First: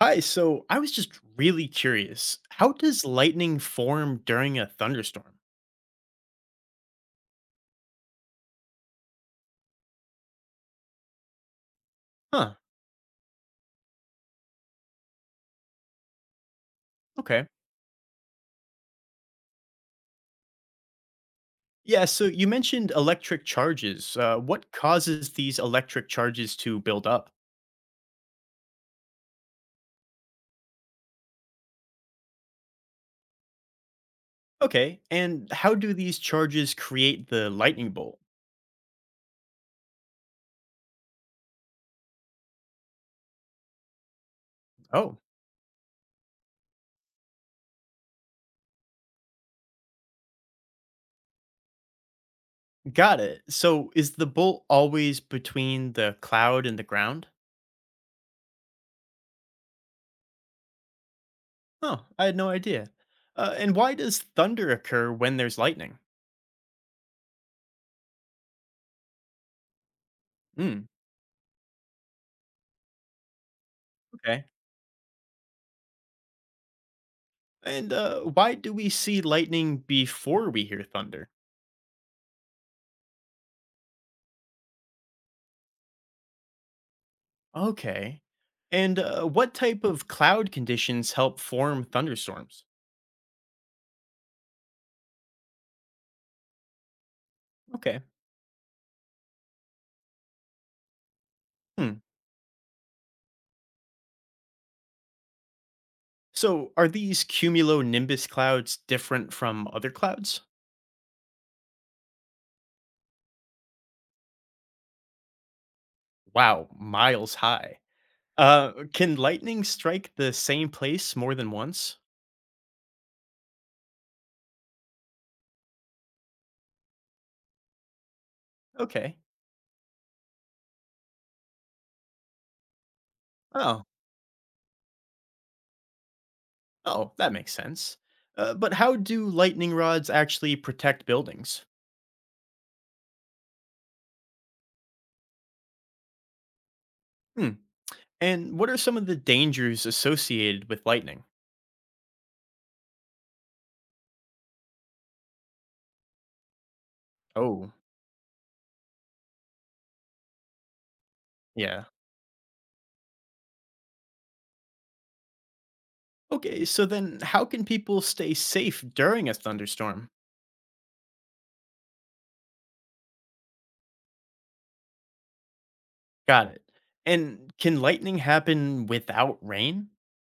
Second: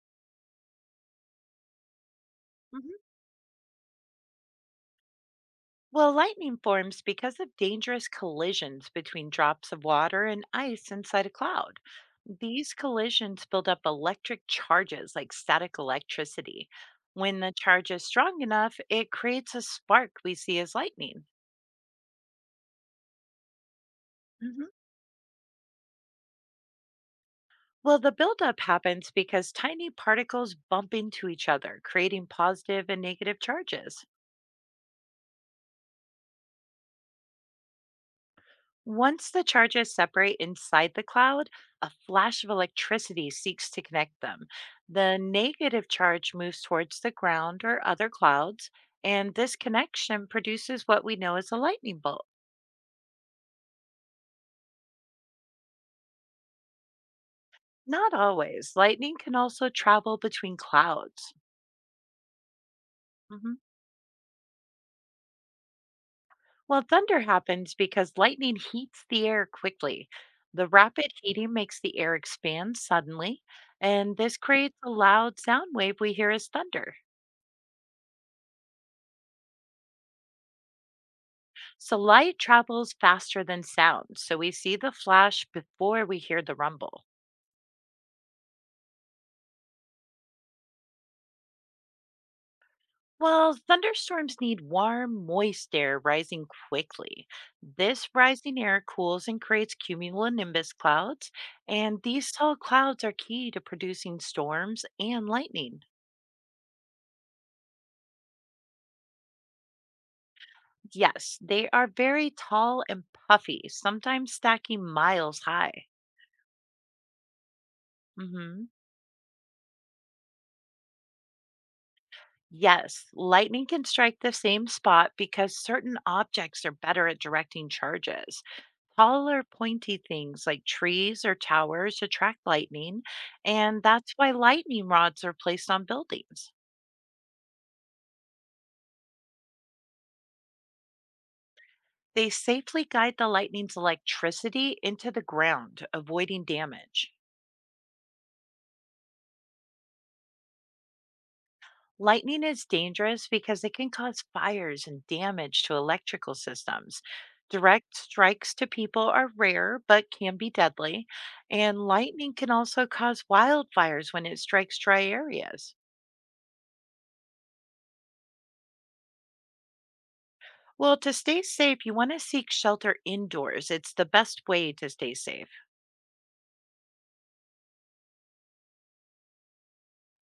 Hi, so I was just really curious. How Mhm. does lightning form during a thunderstorm? Well, lightning forms because of dangerous collisions between drops of water and ice inside a cloud. Huh, These collisions build up electric charges like static electricity. When okay. the charge is strong enough, it creates a spark we see as lightning. Yeah, so you mentioned electric charges. Hmm What causes these electric charges to build up? Well, the buildup happens because tiny particles bump into each other, creating positive and negative charges. Okay, and how do these charges create the lightning bolt? Once the charges separate inside the cloud, a flash of electricity seeks to connect them. The Oh, negative charge moves towards the ground or other clouds, and this connection produces what we know as a lightning bolt. got it. So is the bolt always between the cloud and the ground? Not always. Lightning can also travel between clouds. Oh, I had no idea. Mhm. And why does thunder occur when there's lightning? Well, thunder happens because lightning heats the air quickly. The Hmm, rapid heating makes the air expand suddenly, and this okay. creates a loud sound wave we hear as thunder. And why do we see lightning before we hear thunder? So light travels faster than sound, so we see the flash before we hear the rumble. Okay. And what type of cloud conditions help form thunderstorms? Well, thunderstorms need warm, moist air rising quickly. Okay. This rising air cools and creates cumulonimbus clouds, Hmm. and these tall clouds are key to producing storms and lightning. So are these cumulonimbus clouds different from other clouds? Yes, they are very tall and puffy, sometimes stacking miles high. Wow, miles high. hmm Can lightning strike the same place more than once? Yes, lightning can strike the same spot because certain objects are better at directing charges. Okay. Taller, pointy things like trees or towers attract lightning, and Oh, that's why lightning rods are placed on buildings. oh, that makes sense. But how do lightning rods actually protect buildings? They safely guide the lightning's electricity into the ground, avoiding damage. Hmm. And what are some of the dangers associated with lightning? Lightning is dangerous because it can cause fires and damage to electrical systems. Oh, Direct strikes to people are rare but can be deadly, yeah. and lightning can also cause wildfires when it strikes dry areas. Okay, so then how can people stay safe during a thunderstorm? Well, to stay safe, you want to seek shelter indoors. It's the best way to stay safe. Got it. And can lightning happen without rain?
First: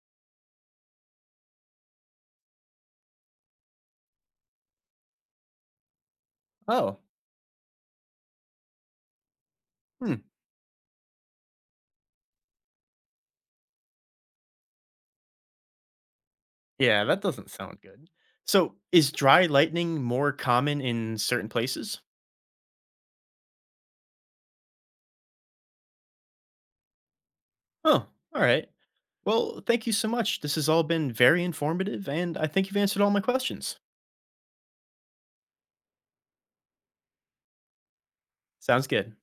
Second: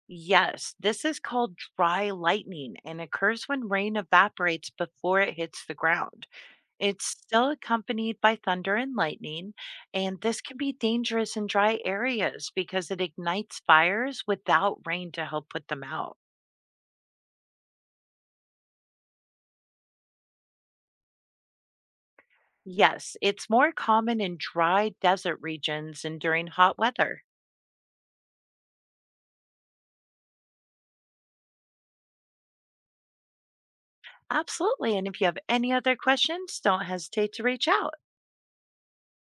Yes, this is called dry lightning and occurs when rain evaporates before it hits the ground. Oh, It's still accompanied by thunder and lightning, hmm. and this can be dangerous in dry areas because it ignites fires without rain to help put them out. Yeah, that doesn't sound good. So is dry lightning more common in certain places? Yes, it's more common in dry desert regions and during hot weather. Oh, all right. Well, thank you so much. This has all been very informative, and I think you've answered all my questions. Absolutely. And if you have any other questions, don't hesitate to reach out. Sounds good.